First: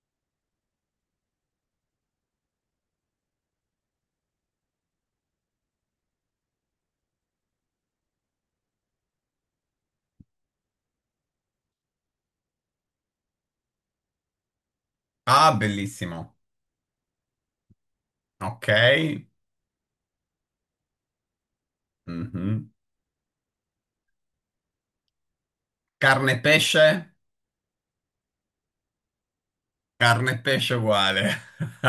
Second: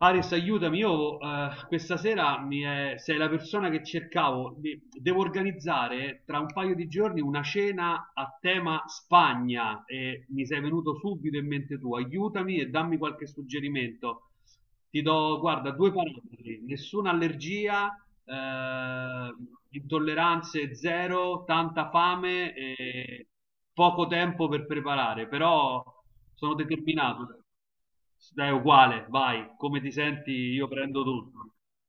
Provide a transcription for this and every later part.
Aris, aiutami, io questa sera sei la persona che cercavo. Devo organizzare tra un paio di giorni una cena a tema Spagna e mi sei venuto subito in mente tu. Aiutami e dammi qualche suggerimento. Ti do, Ah, guarda, due bellissimo. parametri, nessuna allergia, Ok. eh, intolleranze zero, tanta fame Mhm. e poco tempo per preparare, però Carne e sono pesce? determinato. Dai, uguale, vai, come ti Carne senti e io pesce prendo uguale. tutto.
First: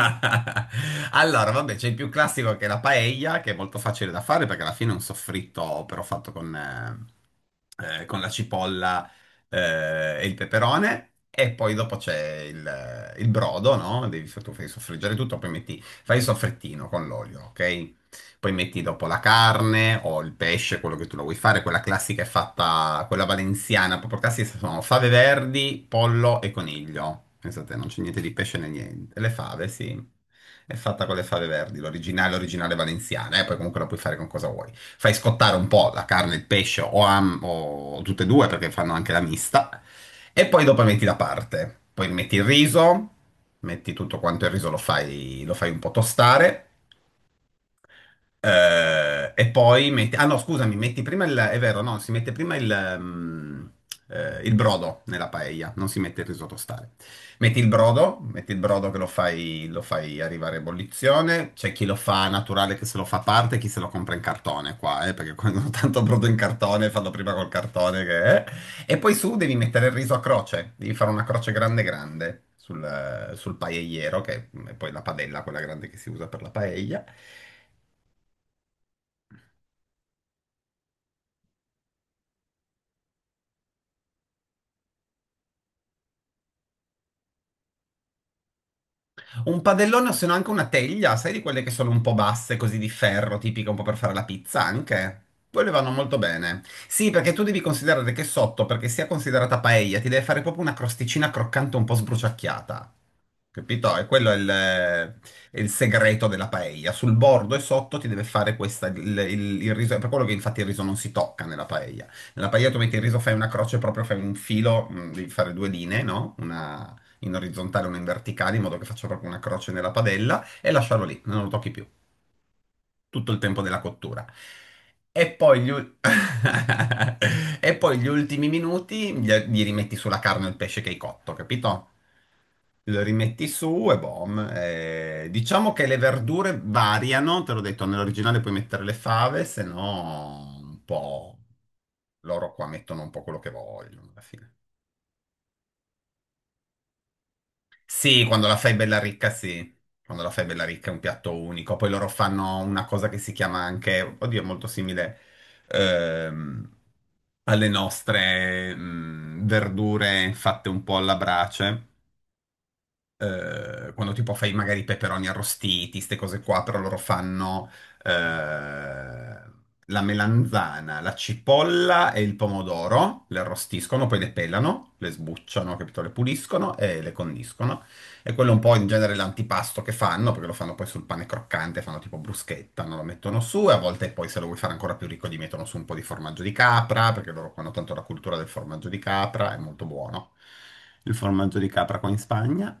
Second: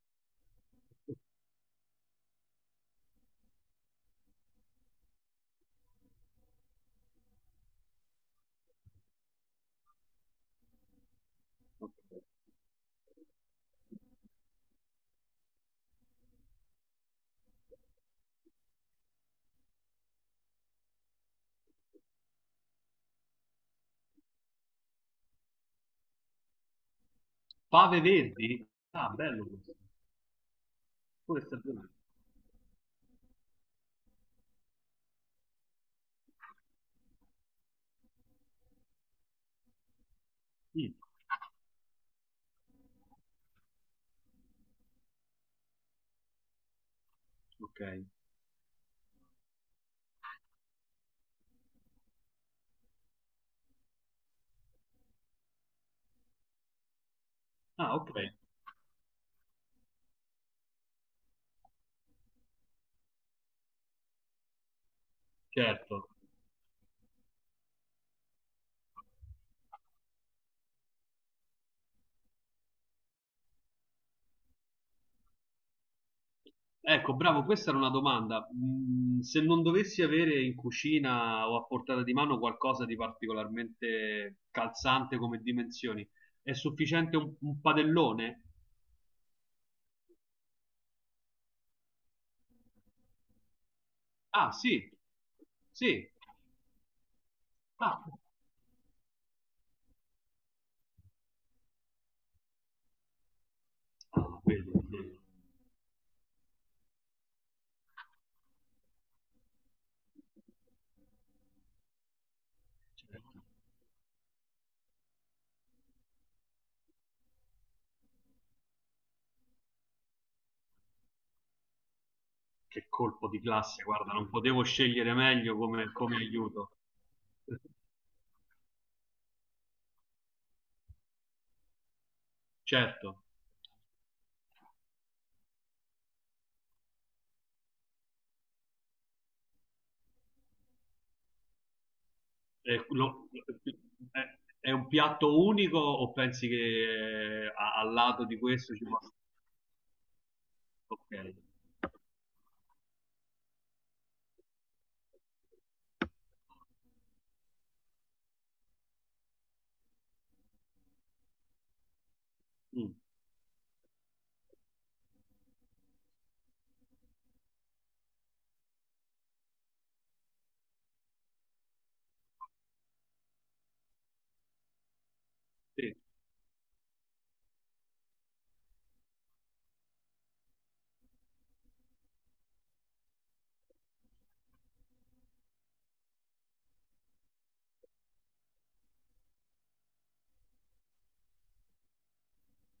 Allora, vabbè, c'è il più classico che è la paella, che è molto facile da fare perché alla fine è un soffritto però fatto con la cipolla, e il peperone. E poi dopo c'è il brodo, no? Devi, tu fai soffriggere tutto, poi metti, fai il soffrettino con l'olio, ok? Poi metti dopo la carne o il pesce, quello che tu lo vuoi fare, quella classica è fatta, quella valenziana, proprio classica sono fave verdi, pollo e coniglio. Pensate, non c'è Pave niente di pesce né Verdi? Ah, niente. Le bello fave, questo. sì. È fatta con le fave Questa è verdi, bella. l'originale, l'originale valenziana, e poi comunque la puoi fare con cosa vuoi. Fai scottare un po' la carne, il pesce o, o tutte e due perché fanno anche la mista, e poi dopo Mm, metti da parte. Poi metti il riso, metti tutto quanto il riso, lo fai un po' tostare, ok. E poi metti, ah no, scusami, metti prima il, è vero, no, si mette prima il brodo nella paella, non si mette il risotto a stare. Ah, ok, Metti il brodo che lo fai arrivare a ebollizione. C'è chi lo fa naturale che se lo fa a parte, chi se lo compra in cartone qua, perché quando hanno tanto certo. brodo in cartone, fanno prima col cartone che. E poi su devi mettere il riso a croce, devi fare una croce grande grande sul paelliero, che è poi la padella, quella grande che si usa per la paella. Ecco, bravo, questa era una domanda. Mm, se non dovessi avere in cucina o a portata di mano qualcosa di particolarmente calzante come dimensioni, è sufficiente un padellone? Un padellone o se no anche una teglia, sai di quelle che sono un po' basse, così di ferro, tipica un po' per fare la Ah, pizza sì, anche? Quelle vanno sì. molto bene. Sì, perché tu devi Ah, considerare che sotto, perché sia considerata paella, ti deve fare proprio una crosticina croccante un po' sbruciacchiata. Capito? E ah, quello è il, vedi, vedi. è il segreto della paella. Sul bordo e sotto ti deve fare questa, il riso, è per quello che infatti il riso non si tocca nella paella. Nella paella tu metti il riso, fai Certo. una croce, proprio fai un filo, devi fare due linee, no? Una in orizzontale e una in verticale, in modo che faccia proprio una croce nella padella e lasciarlo lì, non lo tocchi più, Che colpo tutto il di tempo della classe, guarda, cottura. non potevo scegliere E meglio poi come, come aiuto. e poi gli ultimi minuti gli rimetti sulla carne o il pesce che hai cotto, capito? Lo Certo, rimetti su e boom. Diciamo che le verdure variano, te l'ho detto, nell'originale puoi mettere le fave, se no un po'... Loro qua eh, mettono un po' lo- quello che vogliono alla fine. è un piatto unico o pensi che al Sì, lato di quando la fai questo ci bella possa... ricca, sì. Quando la fai bella ricca è un Ok, piatto unico. Poi loro fanno una cosa che si chiama anche, oddio, è molto simile, ehm, alle nostre verdure fatte un po' alla brace. Mm, Quando tipo fai magari i peperoni arrostiti, queste cose qua, però loro fanno eh, la melanzana, la cipolla e il pomodoro, le arrostiscono, poi le pelano, le sbucciano, sì. capito? Le puliscono e le condiscono. E quello è un po' in genere l'antipasto che fanno, perché lo fanno poi sul pane croccante, fanno tipo bruschetta, non lo mettono su e a volte poi se lo vuoi fare ancora più ricco gli mettono su un po' di formaggio di capra, perché loro hanno tanto la cultura del formaggio di capra, è molto buono. Il formaggio di capra qua in Spagna.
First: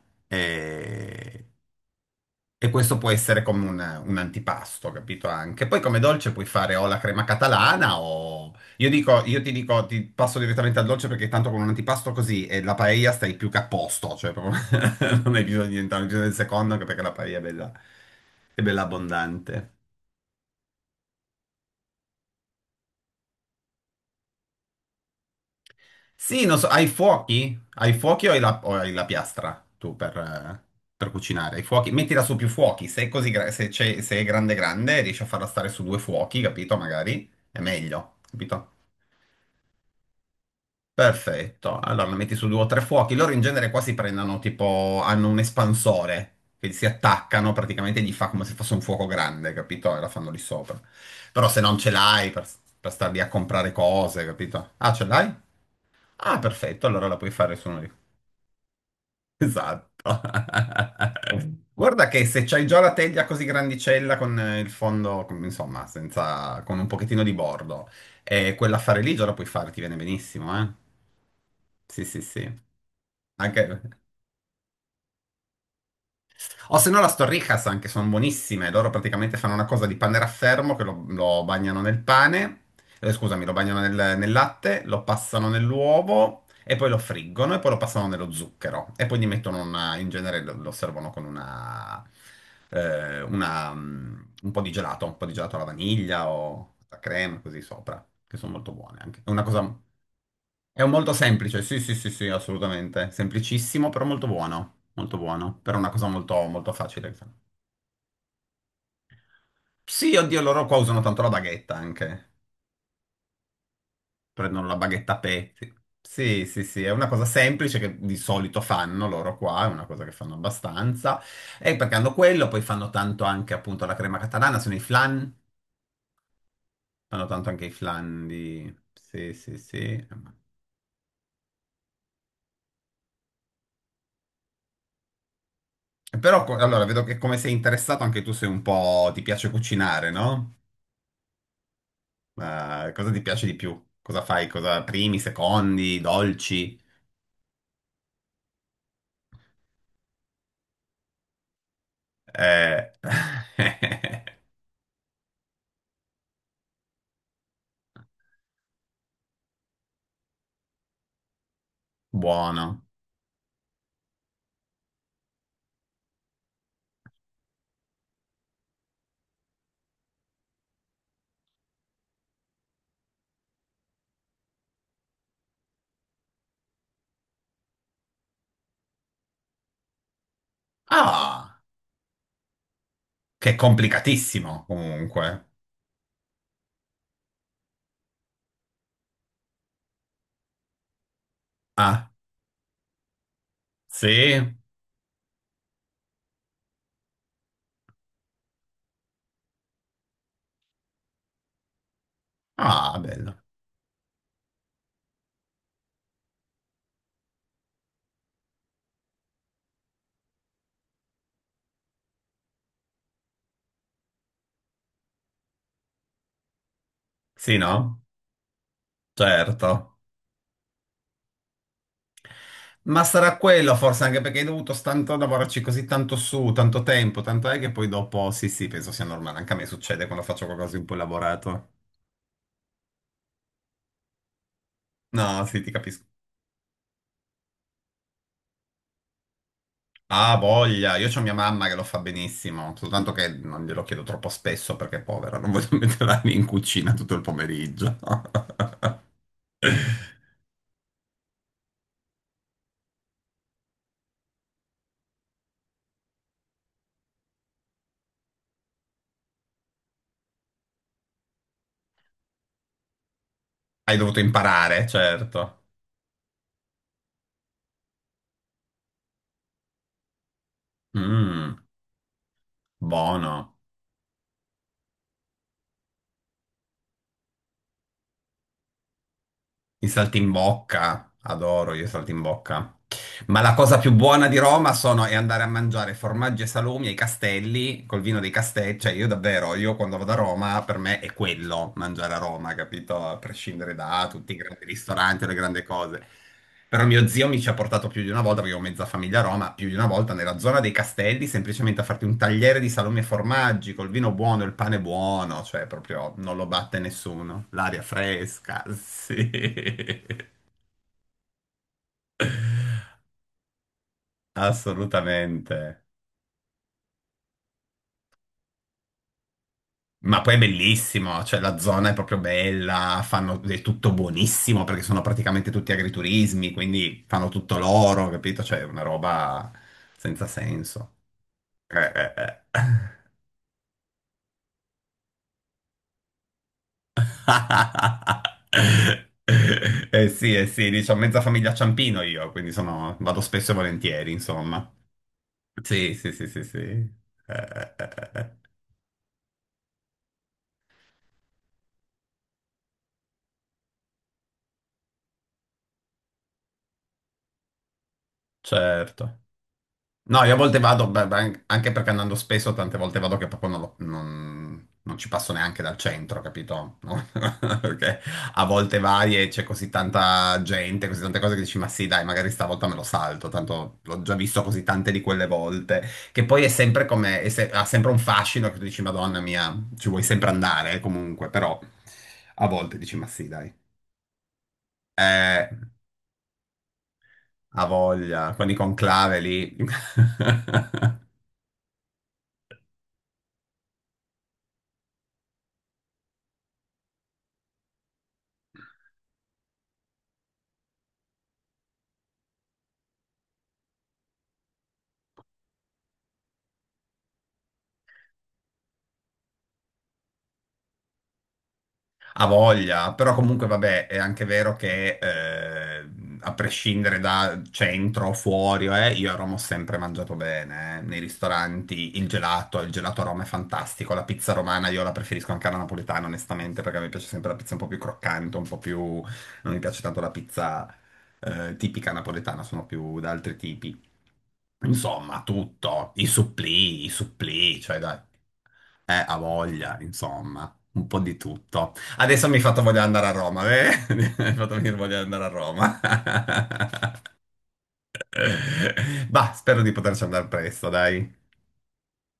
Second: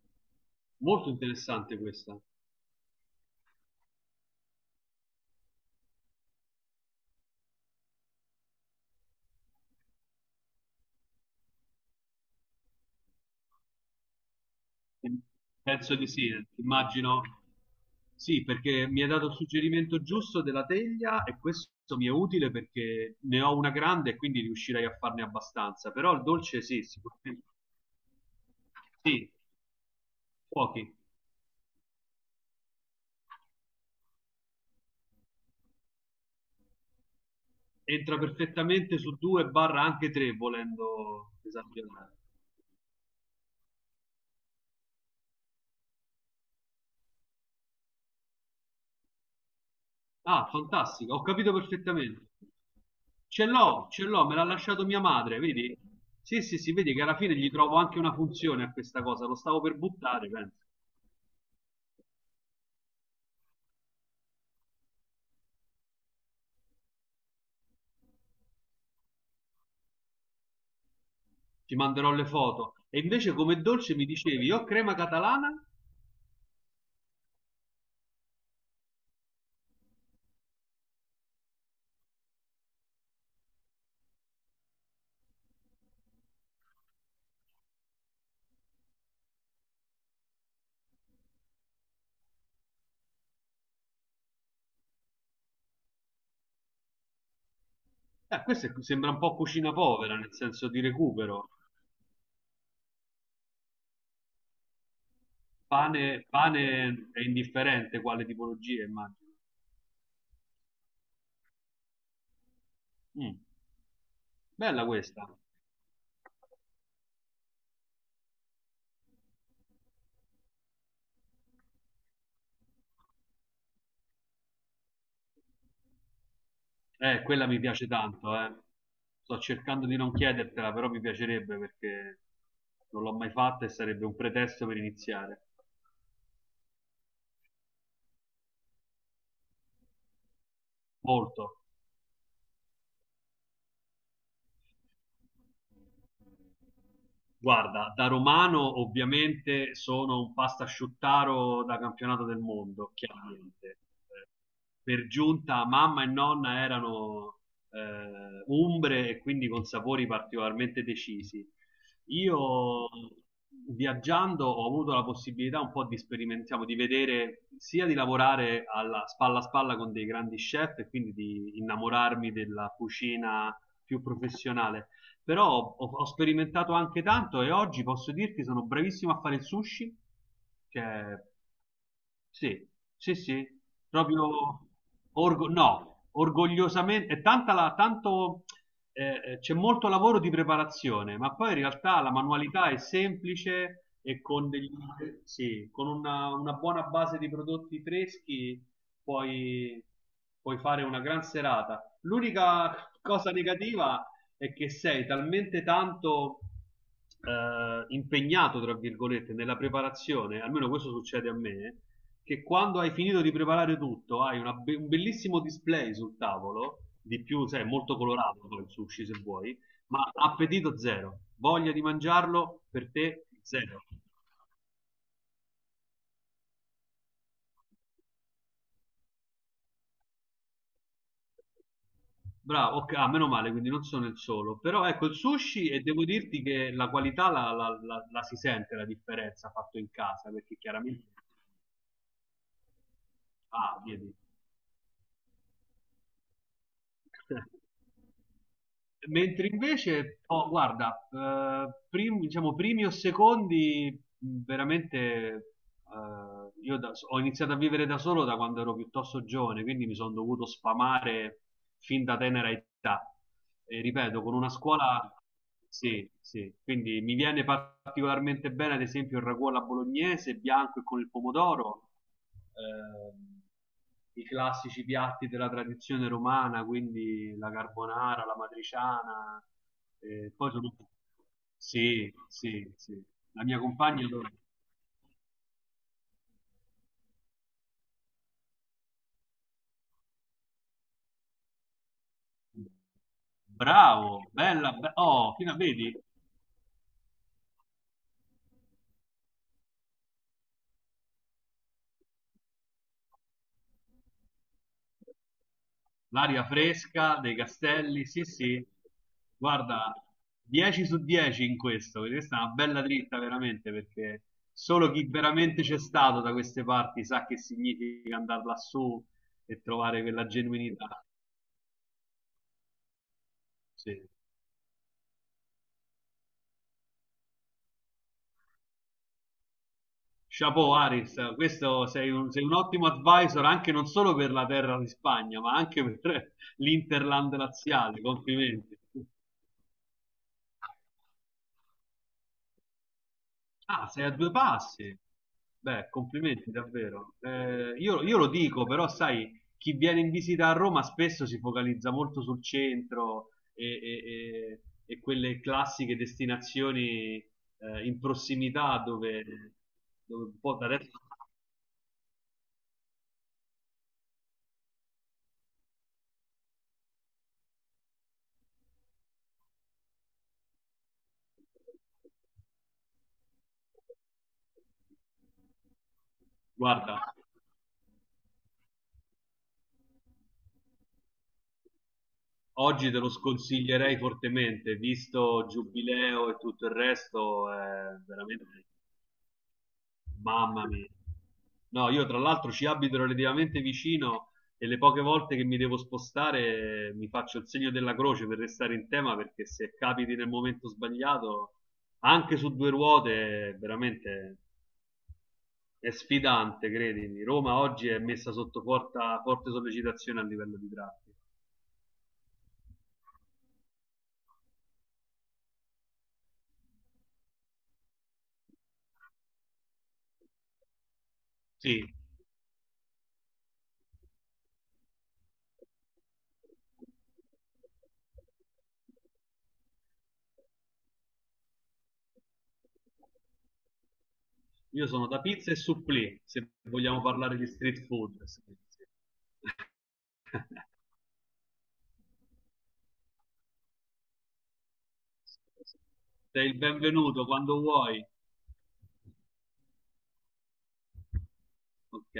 Molto E, interessante questa. e questo può essere come un antipasto, capito? Anche. Poi come dolce puoi fare o la crema catalana o... Io dico, io ti dico, ti passo direttamente al dolce perché tanto con un antipasto così e la paella stai più che a posto, cioè proprio non hai bisogno di Penso entrare di nel sì, del eh. secondo anche perché la Immagino. paella Sì, è bella perché mi hai dato il abbondante. suggerimento giusto della teglia e questo mi è utile perché ne ho una grande e quindi riuscirei a farne abbastanza, però il Sì, non dolce so, sì, hai sicuramente. fuochi? Hai fuochi o hai o hai la Sì, piastra tu pochi. per cucinare? Hai fuochi? Mettila su più fuochi, se è così, se è grande grande riesci a farla stare su due fuochi, capito? Magari è meglio, Entra capito? perfettamente su due barra anche tre, volendo Perfetto, allora la esagerare. metti su due o tre fuochi, loro in genere qua si prendono tipo, hanno un espansore che si attaccano praticamente e gli fa come se fosse un fuoco grande, capito? E la fanno lì Ah, sopra. fantastico, ho Però capito se non ce perfettamente. l'hai per star lì a comprare Ce l'ho, cose, me l'ha capito? lasciato Ah, mia ce l'hai? madre, vedi? Ah, Sì, sì, sì, perfetto, vedi che allora alla la puoi fine gli fare su trovo uno. anche una funzione a questa cosa, lo stavo per Esatto. buttare, penso. Guarda che se c'hai già la teglia così grandicella con il fondo, insomma, senza, con un pochettino di bordo, e quella a fare lì già la puoi fare, ti viene benissimo, eh? Ti Sì, manderò sì, le sì. foto. E invece come dolce Anche... mi dicevi, io crema catalana? O se no las torrijas anche, sono buonissime. Loro praticamente fanno una cosa di panne raffermo che lo bagnano nel pane, scusami, lo bagnano nel latte, lo passano nell'uovo e poi lo friggono e poi lo passano nello zucchero. E poi gli mettono una, in genere lo servono con una, un po' di gelato, un po' di gelato alla vaniglia o alla crema, così sopra, che sono molto buone Sembra un anche. È po' una cosa cucina povera, nel senso di è un molto recupero. semplice, sì, sì, sì, sì, assolutamente. Semplicissimo, però molto buono. Molto buono. Per una cosa Pane, molto, molto pane facile. è indifferente quale tipologia, immagino. Sì, oddio, loro qua usano tanto la baghetta anche. Mm. Prendono la Bella baghetta a questa. pezzi. Sì, sì, sì, sì, è una cosa semplice che di solito fanno loro qua, è una cosa che fanno abbastanza. E perché hanno quello, poi fanno tanto anche appunto la crema catalana, sono i flan. Fanno Quella tanto mi anche i piace flan tanto, eh. di... Sì, Sto sì, cercando di sì. non chiedertela, però mi piacerebbe perché non l'ho mai fatta e sarebbe un pretesto per iniziare. Però, allora, vedo che come sei interessato anche tu sei un po'... ti piace cucinare, no? Molto. Ma cosa ti piace di più? Cosa fai? Cosa primi, secondi, dolci? Guarda, da romano ovviamente sono un pastasciuttaro da campionato del Eh, mondo, chiaramente. Eh, Per giunta mamma e nonna erano umbre e quindi con sapori particolarmente decisi. Buono. Io viaggiando ho avuto la possibilità un po' di sperimentare, di vedere, sia di lavorare alla spalla a spalla con dei grandi chef e quindi di innamorarmi della cucina più professionale però ho sperimentato anche tanto e oggi posso dirti sono bravissimo a fare il sushi, cioè Ah, sì, sì, sì, che è complicatissimo proprio comunque. orgo- no, orgogliosamente, è tanta tanto, c'è molto lavoro di preparazione, ma poi in realtà Ah, la manualità è semplice e sì? con degli, sì, con una buona base di prodotti freschi puoi, puoi fare una gran serata. L'unica Ah, cosa bello. negativa è che sei talmente tanto impegnato, tra virgolette, nella preparazione, almeno questo succede a me, che quando hai finito di preparare tutto hai un bellissimo display sul tavolo, di più, Sì, sai, è molto no? colorato poi il sushi se vuoi, Certo. ma appetito zero, voglia di mangiarlo per Ma te sarà quello zero. forse anche perché hai dovuto tanto lavorarci così tanto su, tanto tempo, tanto è che poi dopo, sì, sì, penso sia normale. Anche a me succede quando faccio qualcosa di un po' elaborato. Bravo, ok, ah, meno male, quindi non sono il solo. Però ecco il No, sì, sushi ti e capisco. devo dirti che la qualità la si sente la differenza fatto in casa, Ah, perché voglia, chiaramente... io ho mia mamma che lo fa benissimo, soltanto che non glielo Ah, chiedo vedi. troppo spesso perché è povera, non voglio metterla lì in cucina tutto il pomeriggio. Mentre invece, oh, guarda, diciamo primi o secondi, veramente, io ho iniziato a vivere da solo da quando ero piuttosto giovane, quindi mi sono dovuto sfamare fin da tenera età. E Hai dovuto ripeto, con una imparare, scuola, certo. sì, sì, quindi mi viene particolarmente bene, ad esempio, il ragù alla bolognese, bianco e con il Mm, pomodoro. Ehm, buono. I classici piatti della tradizione romana, quindi la carbonara, la matriciana, Il poi sono... saltimbocca, adoro io il Sì, sì, saltimbocca. sì. Ma La la mia cosa più compagna... buona adora. di Roma sono, è andare a mangiare formaggi e salumi ai castelli, col vino dei castelli. Cioè, io davvero, io quando vado a Roma, per me è quello, mangiare a Roma, capito? A prescindere da Bravo, tutti i grandi bella, ristoranti o le oh, fino a grandi vedi cose. Però mio zio mi ci ha portato più di una volta, perché ho mezza famiglia a Roma, più di una volta nella zona dei castelli, semplicemente a farti un tagliere di salumi e formaggi, col vino buono, il pane buono, cioè proprio non l'aria lo batte fresca dei nessuno. L'aria castelli, sì, fresca, sì. sì, Guarda, 10 su 10 in questo, perché questa è una bella dritta veramente, perché solo chi veramente c'è assolutamente. stato da queste parti sa che significa andare lassù e trovare Ma quella poi è genuinità. bellissimo, cioè la zona è proprio bella, fanno è tutto Sì. buonissimo perché sono praticamente tutti agriturismi, quindi fanno tutto loro, capito? Cioè è una roba senza Chapeau senso. Aris, Eh, questo sei eh, sei un ottimo eh. advisor anche non solo per la terra di Spagna, ma anche per l'Interland laziale. Complimenti. Sì, eh sì, diciamo mezza famiglia Ciampino io, quindi sono, vado spesso e Ah, sei volentieri, a due insomma. passi. Beh, Sì, sì, sì, sì, complimenti sì. Davvero. eh, eh, Io eh. lo eh. dico, però sai, chi viene in visita a Roma spesso si focalizza molto sul centro e- e quelle classiche destinazioni in prossimità Certo. No, dove io a un po' volte da vado, adesso, beh, beh, anche perché andando spesso, tante volte vado che proprio non, non ci passo neanche dal centro, capito? No? Perché a volte vai e c'è così tanta gente, così tante cose che dici, ma sì, dai, magari stavolta me lo salto, tanto l'ho già visto così tante di quelle volte, che poi è sempre guarda. come, è se- ha sempre un fascino che tu dici, Madonna mia, ci vuoi sempre andare, comunque, però a volte Oggi dici, te ma lo sì, dai. sconsiglierei fortemente, visto Eh, Giubileo e tutto il resto, ha è voglia, con i veramente, conclave lì. mamma mia. No, io tra l'altro ci abito relativamente vicino e le poche volte che mi devo spostare mi faccio il segno della croce per restare in tema perché se capiti nel momento sbagliato, anche su due ruote, veramente è sfidante, credimi. Roma oggi è messa sotto forte sollecitazione a livello di traffico. Ha voglia, però comunque vabbè, è anche vero che a prescindere da centro o fuori, io a Roma ho sempre mangiato bene, eh. Nei Sì, ristoranti, il gelato a Roma è fantastico, la pizza romana io la preferisco anche alla napoletana onestamente perché mi piace sempre la pizza un po' più croccante, un po' più... non mi piace tanto la pizza tipica napoletana, sono più da altri tipi. io sono da Insomma, pizza e tutto, supplì, se i vogliamo parlare di supplì, cioè street dai, food. Sì, sì. Ha voglia, insomma, un po' di tutto. Adesso mi hai fatto voglia di andare a Roma, eh? Mi hai fatto venire voglia di andare a Roma. Sei il benvenuto quando vuoi. Bah, spero di poterci andare presto, dai. Ok.